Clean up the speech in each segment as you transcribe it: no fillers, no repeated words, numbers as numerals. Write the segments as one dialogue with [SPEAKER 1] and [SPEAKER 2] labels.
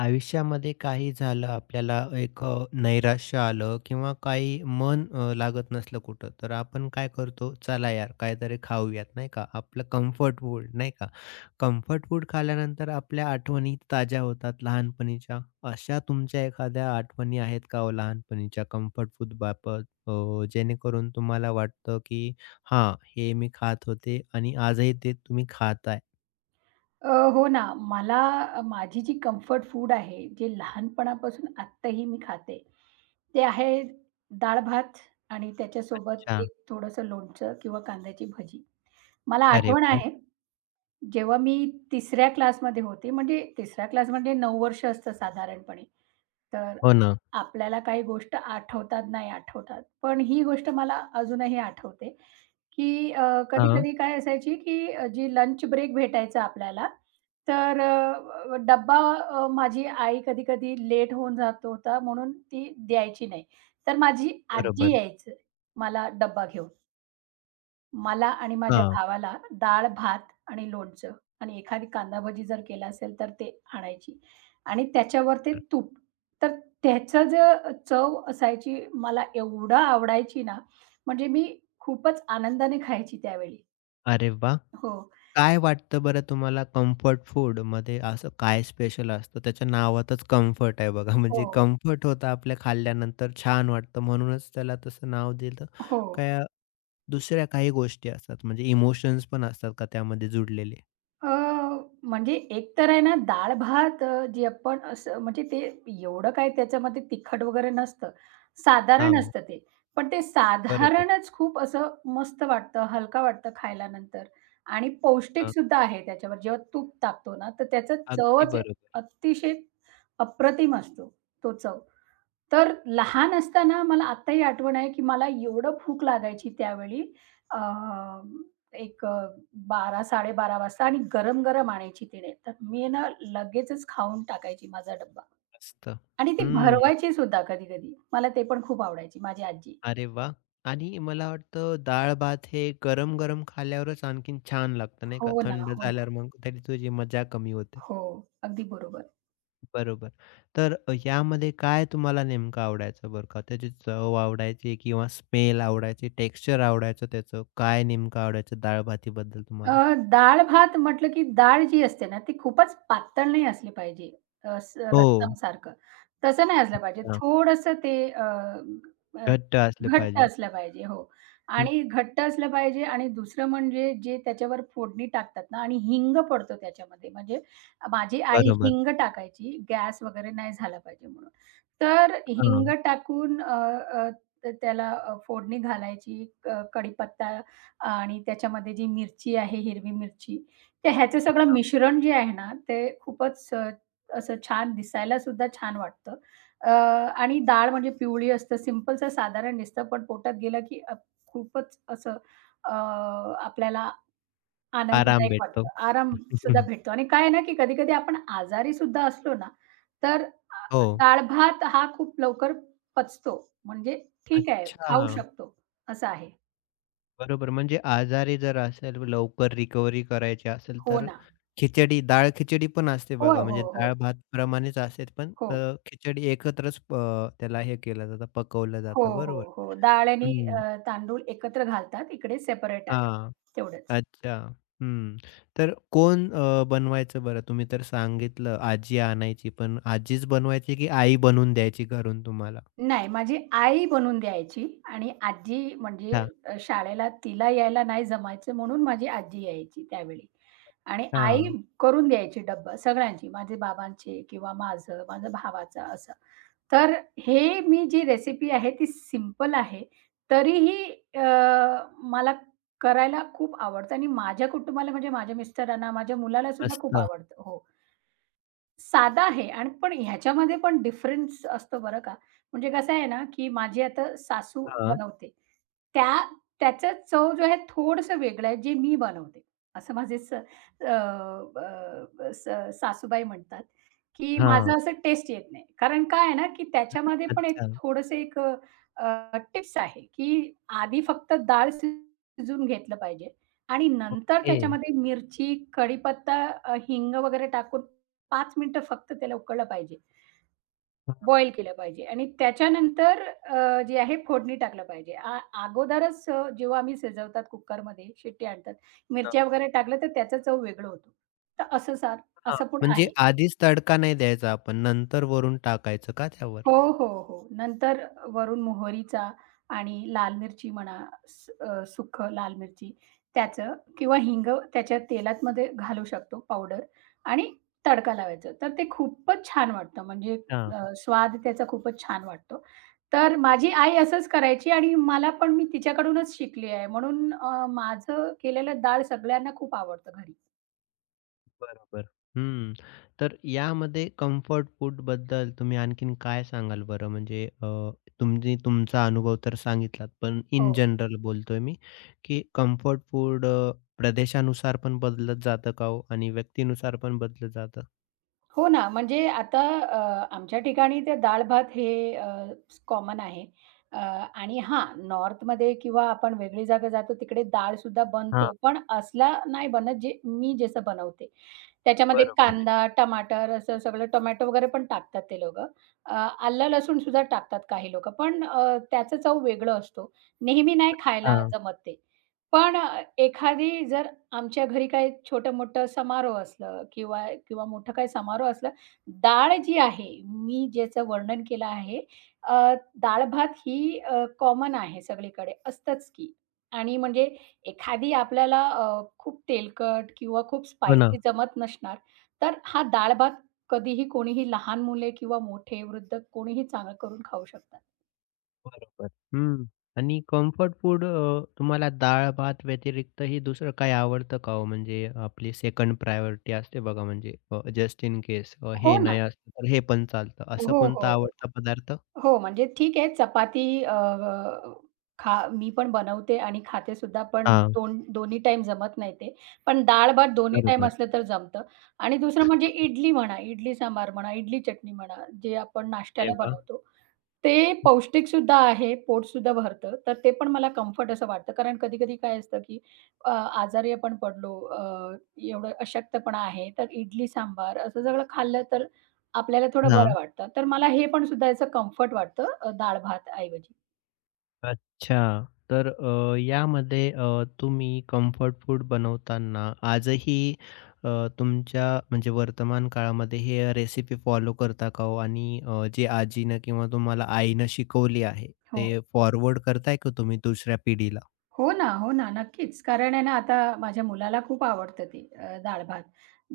[SPEAKER 1] आयुष्यामध्ये काही झालं आपल्याला एक नैराश्य आलं किंवा काही मन लागत नसलं कुठं तर आपण काय करतो चला यार काहीतरी खाऊयात नाही का आपलं कम्फर्ट फूड नाही का. कम्फर्ट फूड खाल्यानंतर आपल्या आठवणी ताज्या होतात लहानपणीच्या. अशा तुमच्या एखाद्या आठवणी आहेत का हो लहानपणीच्या कम्फर्ट फूड बाबत जेणेकरून तुम्हाला वाटतं की हा हे मी खात होते आणि आजही ते तुम्ही खाताय.
[SPEAKER 2] अ, हो ना. मला माझी जी कम्फर्ट फूड आहे, जे लहानपणापासून आत्ताही मी खाते, ते आहे डाळ-भात आणि त्याच्यासोबत
[SPEAKER 1] अच्छा.
[SPEAKER 2] एक थोडंसं लोणचं किंवा कांद्याची भजी. मला
[SPEAKER 1] अरे
[SPEAKER 2] आठवण
[SPEAKER 1] वा.
[SPEAKER 2] आहे, जेव्हा मी 3ऱ्या क्लासमध्ये होते, म्हणजे 3रा क्लास म्हणजे 9 वर्ष असतं साधारणपणे. तर
[SPEAKER 1] हो ना.
[SPEAKER 2] आपल्याला काही गोष्ट आठवतात, नाही आठवतात. पण ही गोष्ट मला अजूनही आठवते. की अ,
[SPEAKER 1] हा.
[SPEAKER 2] कधी-कधी काय असायची जी लंच ब्रेक भेटायचा आपल्याला, तर अ, डब्बा अ, माझी आई कधी-कधी लेट होऊन जात होता म्हणून ती द्यायची नाही. तर माझी आजी
[SPEAKER 1] बरोबर.
[SPEAKER 2] यायचं मला डब्बा घेऊन. मला आणि माझ्या
[SPEAKER 1] हा.
[SPEAKER 2] भावाला डाळ-भात आणि लोणचं आणि एखादी कांदा भजी जर केला असेल तर ते आणायची आणि त्याच्यावर ते तूप. तर त्याचं जे चव असायची मला एवढं आवडायची ना, म्हणजे मी खूपच आनंदाने खायची त्यावेळी.
[SPEAKER 1] अरे वाह!
[SPEAKER 2] हो,
[SPEAKER 1] काय वाटतं बरं तुम्हाला कम्फर्ट फूडमध्ये असं काय स्पेशल असतं? त्याच्या नावातच कम्फर्ट आहे बघा. म्हणजे
[SPEAKER 2] हो,
[SPEAKER 1] कम्फर्ट होतं आपल्या खाल्ल्यानंतर छान वाटतं म्हणूनच त्याला तसं नाव दिलं.
[SPEAKER 2] हो.
[SPEAKER 1] काय दुसऱ्या काही गोष्टी असतात म्हणजे इमोशन्स पण असतात का त्यामध्ये जुडलेले?
[SPEAKER 2] अ, म्हणजे एक तर आहे ना डाळ-भात जे आपण असं म्हणजे ते एवढं काय त्याच्यामध्ये तिखट वगैरे नसतं. साधारण
[SPEAKER 1] हां,
[SPEAKER 2] असतं ते. पण ते
[SPEAKER 1] बरोबर.
[SPEAKER 2] साधारणच खूप असं मस्त वाटतं, हलका वाटतं खायल्यानंतर आणि
[SPEAKER 1] हां,
[SPEAKER 2] पौष्टिकसुद्धा आहे त्याच्यावर. जेव्हा तूप टाकतो ना, तर त्याचा
[SPEAKER 1] अगदी
[SPEAKER 2] चवच
[SPEAKER 1] बरोबर
[SPEAKER 2] अतिशय अप्रतिम असतो, तो चव. तर लहान असताना मला आत्ताही आठवण आहे, की मला एवढं भूक लागायची त्यावेळी अ, एक 12:00-12:30 वाजता आणि गरम-गरम आणायची तिने. तर मी आहे ना लगेचच खाऊन टाकायची माझा डब्बा
[SPEAKER 1] असतं.
[SPEAKER 2] आणि ती
[SPEAKER 1] हं,
[SPEAKER 2] भरवायची सुद्धा कधी-कधी. मला ते पण खूप आवडायची माझी आजी.
[SPEAKER 1] अरे वाह! आणि मला वाटतं डाळ-भात हे गरम-गरम खाल्ल्यावरच आणखीन छान लागतं नाही का?
[SPEAKER 2] हो ना,
[SPEAKER 1] थंड
[SPEAKER 2] हो ना.
[SPEAKER 1] झाल्यावर मग तरी तुझी मजा कमी होते.
[SPEAKER 2] हो, अगदी बरोबर.
[SPEAKER 1] बरोबर. तर यामध्ये काय तुम्हाला नेमकं आवडायचं बरं का? त्याची चव आवडायची किंवा स्मेल आवडायची, टेक्स्चर आवडायचं त्याचं, काय नेमकं आवडायचं डाळ-भातीबद्दल
[SPEAKER 2] अ,
[SPEAKER 1] तुम्हाला?
[SPEAKER 2] डाळ-भात म्हटलं की डाळ जी असते ना, ती खूपच पातळ नाही असली पाहिजे. अ, स
[SPEAKER 1] हो.
[SPEAKER 2] रस्समसारखं. तसं नाही असलं पाहिजे.
[SPEAKER 1] अच्छा.
[SPEAKER 2] थोडंसं ते अ, अ,
[SPEAKER 1] घट्ट असले
[SPEAKER 2] घट्ट
[SPEAKER 1] पाहिजे.
[SPEAKER 2] असलं पाहिजे. हो.
[SPEAKER 1] हं.
[SPEAKER 2] आणि घट्ट असलं पाहिजे आणि दुसरं म्हणजे जे त्याच्यावर फोडणी टाकतात ना आणि हिंग पडतो त्याच्यामध्ये. म्हणजे माझी आई
[SPEAKER 1] बरोबर.
[SPEAKER 2] हिंग टाकायची, गॅस वगैरे नाही झाला पाहिजे म्हणून. तर हिंग
[SPEAKER 1] हां.
[SPEAKER 2] टाकून अ, अ, त्याला अ, फोडणी घालायची, कढीपत्ता आणि त्याच्यामध्ये जी मिरची आहे, हिरवी मिरची, तर ह्याचं सगळं मिश्रण जे आहे ना, ते खूपच असं छान दिसायला सुद्धा छान वाटतं. आणि डाळ म्हणजे पिवळी असतं, सिंपलचं साधारण दिसतं, पण पोटात गेलं की अ, खूपच असं अ, आपल्याला
[SPEAKER 1] आराम
[SPEAKER 2] आनंददायक
[SPEAKER 1] भेटतो.
[SPEAKER 2] वाटतं. आराम सुद्धा
[SPEAKER 1] हं,
[SPEAKER 2] भेटतो आणि काय आहे ना, की कधी-कधी आपण आजारी सुद्धा असलो ना, तर
[SPEAKER 1] हो.
[SPEAKER 2] डाळ-भात हा खूप लवकर पचतो. म्हणजे ठीक आहे,
[SPEAKER 1] अच्छा.
[SPEAKER 2] खाऊ शकतो असं आहे.
[SPEAKER 1] बरोबर. म्हणजे आजारी जर असेल, लवकर रिकव्हरी करायची असेल,
[SPEAKER 2] हो
[SPEAKER 1] तर
[SPEAKER 2] ना.
[SPEAKER 1] खिचडी, डाळ खिचडी पण असते
[SPEAKER 2] होय,
[SPEAKER 1] बघा.
[SPEAKER 2] हो,
[SPEAKER 1] म्हणजे
[SPEAKER 2] हो.
[SPEAKER 1] डाळ भात प्रमाणेच असते, पण
[SPEAKER 2] हो.
[SPEAKER 1] खिचडी एकत्रच त्याला हे केलं जातं, पकवलं
[SPEAKER 2] हो,
[SPEAKER 1] जातं. बरोबर.
[SPEAKER 2] हो, हो. डाळ आणि
[SPEAKER 1] हं.
[SPEAKER 2] तांदूळ एकत्र घालतात. इकडे सेपरेट आहे.
[SPEAKER 1] हां.
[SPEAKER 2] तेवढंच.
[SPEAKER 1] अच्छा. हं. तर कोण बनवायचं बरं? तुम्ही तर सांगितलं आजी आणायची, पण आजीच बनवायची की आई बनवून द्यायची घरून तुम्हाला?
[SPEAKER 2] नाही, माझी आई बनवून द्यायची आणि आजी म्हणजे
[SPEAKER 1] अच्छा.
[SPEAKER 2] शाळेला तिला यायला नाही जमायचं म्हणून माझी आजी यायची त्यावेळी आणि आई
[SPEAKER 1] हां.
[SPEAKER 2] करून द्यायची डब्बा सगळ्यांची, माझे बाबांचे किंवा माझं, माझ्या भावाचं असं. तर हे मी जी रेसिपी आहे ती सिंपल आहे. तरीही अ, मला करायला खूप आवडतं आणि माझ्या कुटुंबाला म्हणजे माझ्या मिस्टरांना, माझ्या मुलाला सुद्धा
[SPEAKER 1] मस्त.
[SPEAKER 2] खूप आवडतं. हो. साधा आहे आणि पण ह्याच्यामध्ये पण डिफरन्स असतो बरं का. म्हणजे कसं आहे ना, की माझी आता सासू
[SPEAKER 1] हां.
[SPEAKER 2] बनवते. त्या त्याचा चव जो आहे थोडंसं वेगळं आहे जे मी बनवते. असं माझे स अ, अ, स सासूबाई म्हणतात. की
[SPEAKER 1] हां.
[SPEAKER 2] माझं असं टेस्ट येत नाही. कारण काय आहे ना, की त्याच्यामध्ये पण एक
[SPEAKER 1] अच्छा.
[SPEAKER 2] थोडंसं एक टिप्स आहे, की आधी फक्त डाळ शिजवून घेतलं पाहिजे आणि नंतर
[SPEAKER 1] ओके.
[SPEAKER 2] त्याच्यामध्ये मिरची, कढीपत्ता, हिंग वगैरे टाकून पाच मिनिटं फक्त त्याला उकळलं पाहिजे.
[SPEAKER 1] हां.
[SPEAKER 2] बॉईल केलं पाहिजे आणि त्याच्यानंतर जे आहे फोडणी टाकलं पाहिजे. अगोदरच जेव्हा आम्ही शिजवतात कुकरमध्ये, शिट्टी आणतात, मिरच्या वगैरे टाकलं तर त्याचा चव वेगळं होतो. तर असं सार
[SPEAKER 1] हां,
[SPEAKER 2] असं पण
[SPEAKER 1] म्हणजे
[SPEAKER 2] आहे.
[SPEAKER 1] आधीच तडका नाही द्यायचा आपण, नंतर वरून टाकायचं का त्यावर?
[SPEAKER 2] हो, हो, हो. नंतर वरून मोहरीचा आणि लाल मिरची म्हणा, सुक्खं लाल मिरची त्याचं किंवा हिंग त्याच्या तेलामध्ये घालू शकतो पावडर आणि तडका लावायचा. तर ते खूपच छान वाटतं म्हणजे
[SPEAKER 1] हां,
[SPEAKER 2] स्वाद त्याचा खूपच छान वाटतो. तर माझी आई असंच करायची आणि मला पण मी तिच्याकडूनच शिकली आहे. म्हणून माझं केलेलं डाळ सगळ्यांना खूप आवडतं घरी.
[SPEAKER 1] बरोबर. हं. तर यामध्ये कम्फर्ट फूडबद्दल तुम्ही आणखीन काय सांगाल बरं? म्हणजे तुम्ही तुमचा अनुभव तर सांगितलात, पण इन
[SPEAKER 2] हो.
[SPEAKER 1] जनरल बोलतोय मी, की कम्फर्ट फूड प्रदेशानुसार पण बदलत जातं का हो? आणि व्यक्तीनुसार पण बदलत जातं?
[SPEAKER 2] हो ना, म्हणजे आता आमच्या ठिकाणी ते डाळ-भात हे कॉमन आहे. अ, आणि हां, नॉर्थमध्ये किंवा आपण वेगळी जागा जातो तिकडे डाळसुद्धा
[SPEAKER 1] हां,
[SPEAKER 2] बनतो, पण असला नाही बनत जे मी जसं बनवते. त्याच्यामध्ये
[SPEAKER 1] बरोबर आहे.
[SPEAKER 2] कांदा, टमाटर असं सगळं टोमॅटो वगैरे पण टाकतात ते लोकं. अ, आलं-लसूण सुद्धा टाकतात काही लोकं, पण त्याचं चव वेगळं असतो. नेहमी नाही खायला
[SPEAKER 1] हां,
[SPEAKER 2] जमत ते. पण एखादी जर आमच्या घरी काही छोटं-मोठं समारोह असलं किंवा किंवा मोठं काही समारोह असला, डाळ जी आहे, मी ज्याचं वर्णन केलं आहे, अ, डाळ-भात ही कॉमन आहे सगळीकडे असतंच की. आणि म्हणजे एखादी आपल्याला खूप तेलकट किंवा खूप
[SPEAKER 1] हो ना.
[SPEAKER 2] स्पायसी जमत नसणार, तर हा डाळ-भात कधीही कोणीही लहान मुले किंवा मोठे, वृद्ध कोणीही चांगलं करून खाऊ शकतात.
[SPEAKER 1] बरोबर. हं. आणि कम्फर्ट फूड तुम्हाला डाळ-भात व्यतिरिक्तही दुसरं काही आवडतं का हो? म्हणजे आपली सेकंड प्रायोरिटी असते बघा म्हणजे जस्ट इन केस
[SPEAKER 2] हो
[SPEAKER 1] हे
[SPEAKER 2] ना.
[SPEAKER 1] नाही असलं तर हे पण चालतं.
[SPEAKER 2] हो,
[SPEAKER 1] असं
[SPEAKER 2] हो,
[SPEAKER 1] कोणता
[SPEAKER 2] हो.
[SPEAKER 1] आवडता पदार्थ?
[SPEAKER 2] हो, म्हणजे ठीक आहे चपाती खा मी पण बनवते आणि खाते सुद्धा, पण
[SPEAKER 1] हां,
[SPEAKER 2] दोन्ही टाईम जमत नाही ते. पण डाळ-भात दोन्ही टाईम
[SPEAKER 1] बरोबर.
[SPEAKER 2] असलं तर जमतं आणि दुसरं म्हणजे इडली म्हणा, इडली सांबार म्हणा, इडली चटणी म्हणा, जे आपण
[SPEAKER 1] अरे
[SPEAKER 2] नाश्त्याला
[SPEAKER 1] वाह!
[SPEAKER 2] बनवतो, ते पौष्टिक सुद्धा आहे, पोट सुद्धा भरतं. तर ते पण मला कम्फर्ट असं वाटतं. कारण कधी-कधी काय असतं, की आजारी आपण पडलो, एवढं अशक्तपणा आहे, तर इडली सांबार असं सगळं खाल्लं तर आपल्याला थोडं बरं वाटतं. तर मला हे पण सुद्धा याचं कम्फर्ट वाटतं डाळ-भात ऐवजी.
[SPEAKER 1] अच्छा. तर यामध्ये तुम्ही कम्फर्ट फूड बनवताना आजही अ, तुमच्या म्हणजे वर्तमान काळामध्ये हे रेसिपी फॉलो करता का हो? आणि जे आजीनं किंवा तुम्हाला आईनं शिकवली आहे,
[SPEAKER 2] हो.
[SPEAKER 1] ते फॉरवर्ड करताय का तुम्ही दुसऱ्या पिढीला?
[SPEAKER 2] हो ना, हो ना. नक्कीच. कारण आहे ना, आता माझ्या मुलाला खूप आवडतं ते डाळ-भात.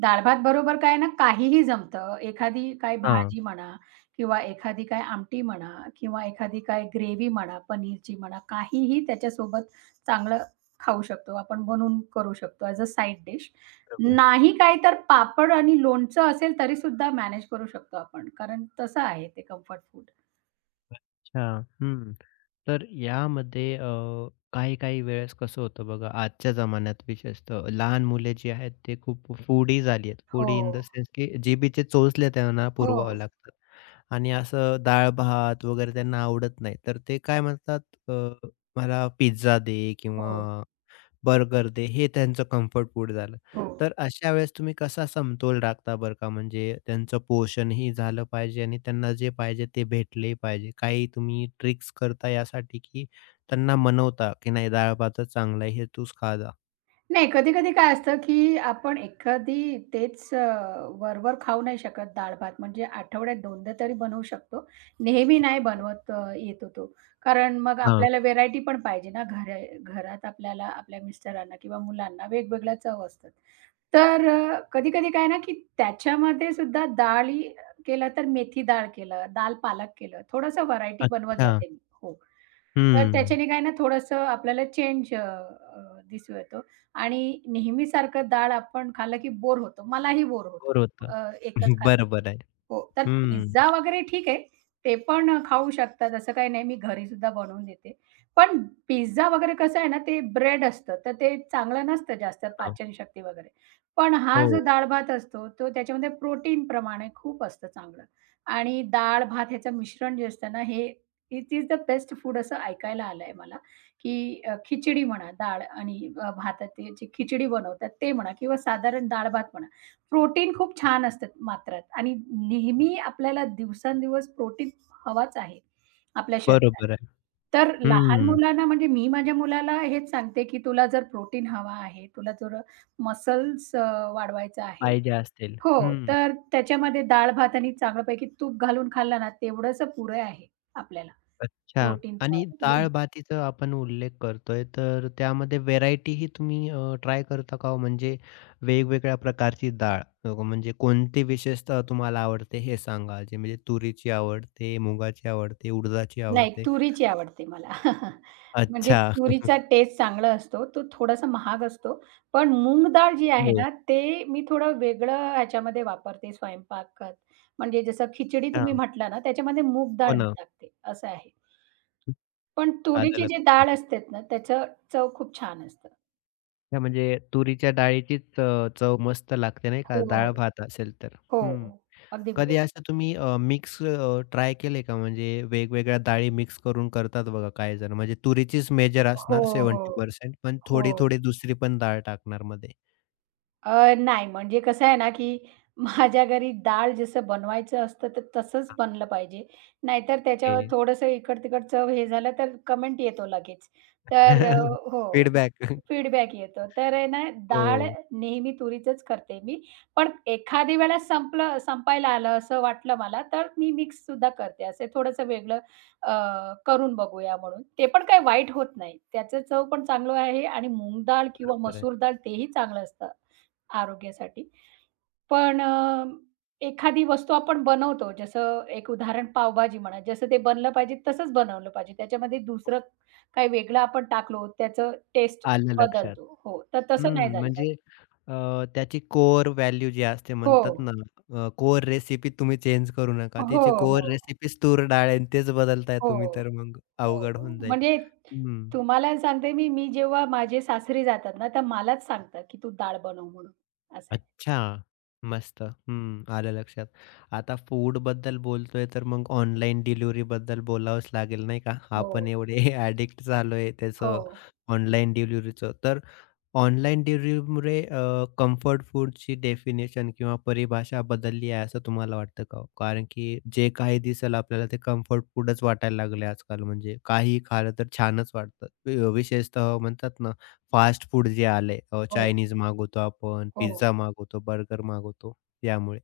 [SPEAKER 2] डाळ-भात बरोबर काय ना, काहीही जमतं. एखादी काय
[SPEAKER 1] हां,
[SPEAKER 2] भाजी म्हणा किंवा एखादी काय आमटी म्हणा किंवा एखादी काय ग्रेव्ही म्हणा, पनीरची म्हणा, काहीही त्याच्यासोबत चांगलं खाऊ शकतो. आपण बनवून करू शकतो ॲज अ साइड डिश.
[SPEAKER 1] बरोबर.
[SPEAKER 2] नाही काय तर पापड आणि लोणचं असेल तरीसुद्धा मॅनेज करू शकतो आपण. कारण तसं आहे ते कम्फर्ट फूड.
[SPEAKER 1] अच्छा. हं. तर यामध्ये काही-काही वेळेस कसं होतं बघा, आजच्या जमान्यात विशेषतः लहान मुले जी आहेत, ते खूप फूडी झाली आहेत.
[SPEAKER 2] हो.
[SPEAKER 1] फूडी इन द सेन्स की जिभेचे चोचले त्यांना
[SPEAKER 2] हो,
[SPEAKER 1] पुरवावे लागतात आणि असं डाळ-भात वगैरे त्यांना आवडत नाही. तर ते काय म्हणतात, अ, "मला पिझ्झा दे"
[SPEAKER 2] हो,
[SPEAKER 1] किंवा बर्गर दे, हे त्यांचं कम्फर्ट फूड झालं.
[SPEAKER 2] हो.
[SPEAKER 1] तर अशा वेळेस तुम्ही कसा समतोल राखता बरं का? म्हणजे त्यांचं पोषणही झालं पाहिजे आणि त्यांना जे पाहिजे ते भेटले पाहिजे. काही तुम्ही ट्रिक्स करता यासाठी, की त्यांना मनवता, की नाही डाळ-भातच चांगला आहे, हे तूच खा जा.
[SPEAKER 2] नाही, कधी-कधी काय असतं, की आपण एखादी तेच वर-वर खाऊ नाही शकत डाळ-भात. म्हणजे आठवड्यात 2दा तरी बनवू शकतो. नेहमी नाही
[SPEAKER 1] बरोबर.
[SPEAKER 2] बनवत अ, येतो तो. कारण मग
[SPEAKER 1] हां.
[SPEAKER 2] आपल्याला व्हेरायटी पण पाहिजे ना, घरात आपल्याला आपल्या मिस्टरांना किंवा मुलांना वेगवेगळ्या चव असतात. तर कधी-कधी काय ना, की त्याच्यामध्ये सुद्धा डाळी केलं तर मेथी डाळ केलं, दाल पालक केलं, थोडंसं व्हरायटी बनवत
[SPEAKER 1] अच्छा.
[SPEAKER 2] जाते मी. हो. तर
[SPEAKER 1] हं.
[SPEAKER 2] त्याच्याने काय ना थोडंसं आपल्याला चेंज अ, अ, दिसू येतो आणि नेहमीसारखं डाळ आपण खाल्लं की बोर होतो. मलाही बोर होतो
[SPEAKER 1] बरं होतं.
[SPEAKER 2] एकच खाल्लं तर.
[SPEAKER 1] बरोबर आहे.
[SPEAKER 2] हो. तर
[SPEAKER 1] हं.
[SPEAKER 2] पिझ्झा वगैरे ठीक आहे. ते पण खाऊ शकतात असं काही नाही. मी घरीसुद्धा बनवून देते. पण पिझ्झा वगैरे कसं आहे ना ते ब्रेड असतं, तर ते चांगलं नसतं जास्त
[SPEAKER 1] हां.
[SPEAKER 2] पाचनशक्ती वगैरे. पण हा
[SPEAKER 1] हो.
[SPEAKER 2] जो डाळ-भात असतो तो त्याच्यामध्ये प्रोटीन प्रमाण खूप असतं चांगलं आणि डाळ-भात ह्याचं मिश्रण जे असतं ना हे it is the best food असं ऐकायला आलंय मला, खिचडी म्हणा, डाळ आणि भाताची जी खिचडी बनवतात ते म्हणा किंवा साधारण डाळ-भात म्हणा. प्रोटीन खूप छान असतात मात्रात आणि नेहमी आपल्याला दिवसेंदिवस प्रोटीन हवाच आहे आपल्या शरीराला.
[SPEAKER 1] बरोबर आहे.
[SPEAKER 2] तर लहान
[SPEAKER 1] हं.
[SPEAKER 2] मुलांना म्हणजे मी माझ्या मुलाला हेच सांगते, की तुला जर प्रोटीन हवा आहे, तुला जर मसल्स वाढवायचं आहे
[SPEAKER 1] पाहिजे असतील.
[SPEAKER 2] हो,
[SPEAKER 1] हं.
[SPEAKER 2] तर त्याच्यामध्ये डाळ-भात आणि चांगल्यापैकी तूप घालून खाल्ला ना, तेवढंसं पुरे आहे आपल्याला.
[SPEAKER 1] अच्छा.
[SPEAKER 2] प्रोटीनचा
[SPEAKER 1] आणि
[SPEAKER 2] म्हणजे
[SPEAKER 1] डाळ-भातीचा आपण उल्लेख करतोय, तर त्यामध्ये व्हेरायटी ही तुम्ही ट्राय करता का हो? म्हणजे वेगवेगळ्या प्रकारची डाळ म्हणजे कोणती विशेषतः तुम्हाला आवडते हे सांगा? म्हणजे म्हणजे तुरीची आवडते, मुगाची आवडते, उडदाची
[SPEAKER 2] नाही
[SPEAKER 1] आवडते.
[SPEAKER 2] तुरीची आवडते मला. म्हणजे
[SPEAKER 1] अच्छा.
[SPEAKER 2] तुरीचा टेस्ट चांगला असतो. तो थोडासा महाग असतो. पण मूग डाळ जी आहे
[SPEAKER 1] हो.
[SPEAKER 2] ना, ते मी थोडं वेगळं ह्याच्यामध्ये वापरते स्वयंपाकात. म्हणजे जसं खिचडी तुम्ही
[SPEAKER 1] हां.
[SPEAKER 2] म्हटला ना, त्याच्यामध्ये मूग
[SPEAKER 1] हो
[SPEAKER 2] डाळ मी
[SPEAKER 1] ना.
[SPEAKER 2] टाकते, असं आहे. पण
[SPEAKER 1] आलं
[SPEAKER 2] तुरीची जी डाळ
[SPEAKER 1] लक्षामध्ये.
[SPEAKER 2] असते ना, त्याचं चव खूप छान असतं.
[SPEAKER 1] हां, म्हणजे तुरीच्या डाळीचीच चव मस्त लागते नाही का
[SPEAKER 2] हो,
[SPEAKER 1] डाळ-भात असेल तर. हं.
[SPEAKER 2] हो. अगदी
[SPEAKER 1] कधी
[SPEAKER 2] बरोबर.
[SPEAKER 1] असं तुम्ही मिक्स ट्राय केले का? म्हणजे वेगवेगळ्या डाळी मिक्स करून करतात बघा काही जण. म्हणजे तुरीचीच मेजर
[SPEAKER 2] हो,
[SPEAKER 1] असणार
[SPEAKER 2] हो,
[SPEAKER 1] 70% पण
[SPEAKER 2] हो.
[SPEAKER 1] थोडी-थोडी दुसरी पण डाळ टाकणार मध्ये.
[SPEAKER 2] नाही, म्हणजे कसं आहे ना, की माझ्या घरी डाळ जसं बनवायचं असतं, तर तसंच बनलं पाहिजे. नाहीतर त्याच्यावर
[SPEAKER 1] ओके.
[SPEAKER 2] थोडंसं इकड-तिकड चव हे झालं, तर कमेंट येतो लगेच. तर हो,
[SPEAKER 1] फीडबॅक.
[SPEAKER 2] फीडबॅक येतो. तर आहे ना, डाळ
[SPEAKER 1] हो,
[SPEAKER 2] नेहमी तुरीचंच करते मी. पण एखादी वेळा संपायला आलं असं वाटलं मला, तर मी मिक्ससुद्धा करते. असे थोडंसं वेगळं अ, करून बघूया म्हणून. ते पण काही वाईट होत नाही. त्याचं चव पण चांगलं आहे आणि मूग डाळ किंवा
[SPEAKER 1] बरोबर आहे.
[SPEAKER 2] मसूर डाळ तेही चांगलं असतं. आरोग्यासाठी. पण एखादी वस्तू आपण बनवतो, जसं एक उदाहरण पावभाजी म्हणा, जसं ते बनलं पाहिजे तसंच बनवलं पाहिजे. त्याच्यामध्ये दुसरं काही वेगळं आपण टाकलो, त्याचं टेस्ट
[SPEAKER 1] आलं लक्षात.
[SPEAKER 2] बदलतो. हो, तर तसं नाही
[SPEAKER 1] हं,
[SPEAKER 2] झालं पाहिजे.
[SPEAKER 1] म्हणजे अ, त्याची कोर व्हॅल्यू जी असते
[SPEAKER 2] हो,
[SPEAKER 1] म्हणतात ना, कोर रेसिपी तुम्ही चेंज करू नका.
[SPEAKER 2] हो,
[SPEAKER 1] तिची
[SPEAKER 2] हो,
[SPEAKER 1] कोर रेसिपीच तूर डाळ आहे आणि तेच बदलताय
[SPEAKER 2] हो,
[SPEAKER 1] तुम्ही
[SPEAKER 2] हो.
[SPEAKER 1] तर मग अवघड होऊन जाईल.
[SPEAKER 2] म्हणजे
[SPEAKER 1] हं.
[SPEAKER 2] तुम्हाला सांगते मी, मी जेव्हा माझे सासरी जातात ना, तर मलाच सांगतात, की "तू डाळ बनव" म्हणून असं आहे.
[SPEAKER 1] अच्छा. मस्त. हं. आलं लक्षात. आता फूडबद्दल बोलतोय तर मग ऑनलाईन डिलिव्हरीबद्दल बोलावंच लागेल नाही का?
[SPEAKER 2] हो,
[SPEAKER 1] आपण एवढे ॲडिक्ट झालोय
[SPEAKER 2] हो,
[SPEAKER 1] त्याचं ऑनलाईन डिलिव्हरीचं. तर ऑनलाईन डिलिव्हरीमुळे कम्फर्ट फूडची डेफिनेशन किंवा परिभाषा बदलली आहे असं तुम्हाला वाटतं का हो? कारण की जे काही दिसेल आपल्याला ते कम्फर्ट फूडच वाटायला लागले आजकाल म्हणजे काहीही खाल्लं तर छानच वाटतं. विशेषतः म्हणतात ना फास्ट फूड जे आलंय
[SPEAKER 2] हो,
[SPEAKER 1] चायनीज मागवतो आपण,
[SPEAKER 2] हो.
[SPEAKER 1] पिझ्झा मागवतो, बर्गर मागवतो यामुळे.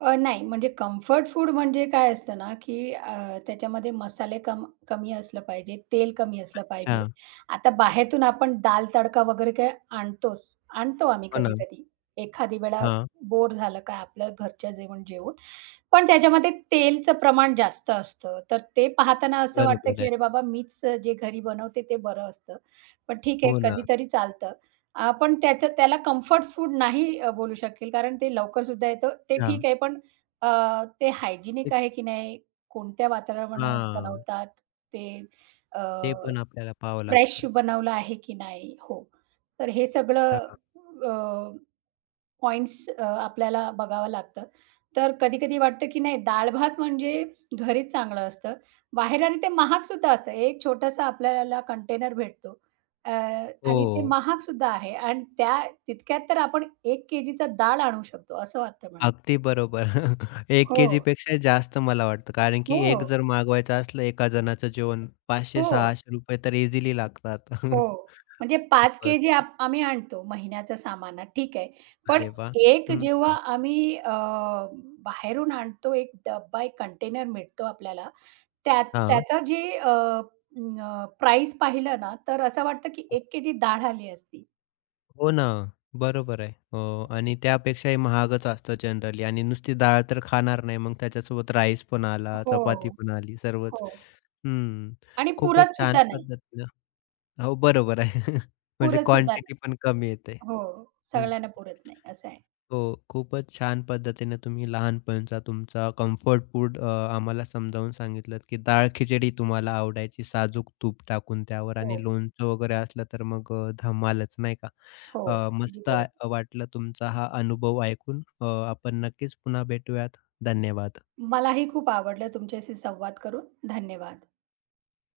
[SPEAKER 2] नाही, म्हणजे कम्फर्ट फूड म्हणजे काय असतं ना, की त्याच्यामध्ये मसाले कमी असलं पाहिजे, तेल कमी असलं
[SPEAKER 1] अच्छा.
[SPEAKER 2] पाहिजे. आता बाहेरून आपण दाल तडका वगैरे काय आणतोच, आणतो आम्ही
[SPEAKER 1] हो ना.
[SPEAKER 2] कधी-कधी. एखादी वेळा
[SPEAKER 1] हां.
[SPEAKER 2] बोर झालं का आपलं घरच्या जेवण जेवून. पण त्याच्यामध्ये तेलचं प्रमाण जास्त असतं. तर ते पाहताना असं वाटतं,
[SPEAKER 1] बरोबर
[SPEAKER 2] की
[SPEAKER 1] आहे.
[SPEAKER 2] अरे बाबा मीच जे घरी बनवते ते बरं असतं. पण ठीक आहे,
[SPEAKER 1] हो ना.
[SPEAKER 2] कधीतरी चालतं. आपण त्याचं त्याला कम्फर्ट फूड नाही बोलू शकेल कारण ते लवकर सुद्धा येतं. ते
[SPEAKER 1] हां.
[SPEAKER 2] ठीक आहे, पण ते हायजिनिक
[SPEAKER 1] एक
[SPEAKER 2] आहे की नाही? कोणत्या वातावरणात
[SPEAKER 1] हां.
[SPEAKER 2] बनवतात? ते अ,
[SPEAKER 1] ते पण आपल्याला पाहावं
[SPEAKER 2] फ्रेश
[SPEAKER 1] लागतं.
[SPEAKER 2] बनवलं आहे की नाही? हो. तर हे सगळं
[SPEAKER 1] हां.
[SPEAKER 2] पॉइंट्स आपल्याला बघावं लागतं. तर कधी-कधी वाटतं, की नाही डाळ-भात म्हणजे घरीच चांगलं असतं. बाहेर आणि ते महागसुद्धा असतं. एक छोटासा आपल्याला कंटेनर भेटतो अ, आणि ते
[SPEAKER 1] हो.
[SPEAKER 2] महागसुद्धा आहे आणि तितक्यात तर आपण 1 केजीचा डाळ आणू शकतो असं वाटतं मला.
[SPEAKER 1] अगदी बरोबर. 1
[SPEAKER 2] हो,
[SPEAKER 1] केजीपेक्षा जास्त मला वाटतं. कारण की
[SPEAKER 2] हो,
[SPEAKER 1] एक जर मागवायचं असलं एका जणाचं जेवण
[SPEAKER 2] हो.
[SPEAKER 1] ₹500-600 तर इझिली लागतात.
[SPEAKER 2] हो, म्हणजे 5 केजी
[SPEAKER 1] बरं.
[SPEAKER 2] आम्ही आणतो महिन्याचा सामान, हा, ठीक आहे. पण
[SPEAKER 1] अरे वाह!
[SPEAKER 2] एक
[SPEAKER 1] हं,
[SPEAKER 2] जेव्हा आम्ही अ, बाहेरून आणतो, एक डब्बा, एक कंटेनर मिळतो आपल्याला, त्या
[SPEAKER 1] हां.
[SPEAKER 2] त्याचा जे प्राइस पाहिलं ना, तर असं वाटतं की 1 केजी डाळ आली असती.
[SPEAKER 1] हो ना, बरोबर आहे. आणि त्यापेक्षाही महागच असतं जनरली आणि नुसती डाळ तर खाणार नाही, मग त्याच्यासोबत राईस पण आला, चपाती
[SPEAKER 2] हो,
[SPEAKER 1] पण आली, सर्वच.
[SPEAKER 2] हो.
[SPEAKER 1] हं,
[SPEAKER 2] आणि
[SPEAKER 1] खूपच छान पद्धतीनं. हो, बरोबर आहे. म्हणजे
[SPEAKER 2] पुरत सुद्धा
[SPEAKER 1] क्वांटिटी
[SPEAKER 2] नाही.
[SPEAKER 1] पण कमी येते.
[SPEAKER 2] हो,
[SPEAKER 1] हं,
[SPEAKER 2] सगळ्यांना पुरत नाही, असं आहे.
[SPEAKER 1] हो, खूपच छान पद्धतीने तुम्ही लहानपणचा तुमचा कम्फर्ट फूड आम्हाला समजावून सांगितलंत, की डाळ खिचडी तुम्हाला आवडायची, साजूक तूप टाकून त्यावर
[SPEAKER 2] हो,
[SPEAKER 1] आणि लोणचं वगैरे असलं तर मग धमालच, नाही का?
[SPEAKER 2] हो, अगदी
[SPEAKER 1] मस्त आ
[SPEAKER 2] बरोबर.
[SPEAKER 1] वाटलं तुमचा हा अनुभव ऐकून. आपण नक्कीच पुन्हा भेटूयात. धन्यवाद.
[SPEAKER 2] मलाही खूप आवडलं तुमच्याशी संवाद करून. धन्यवाद.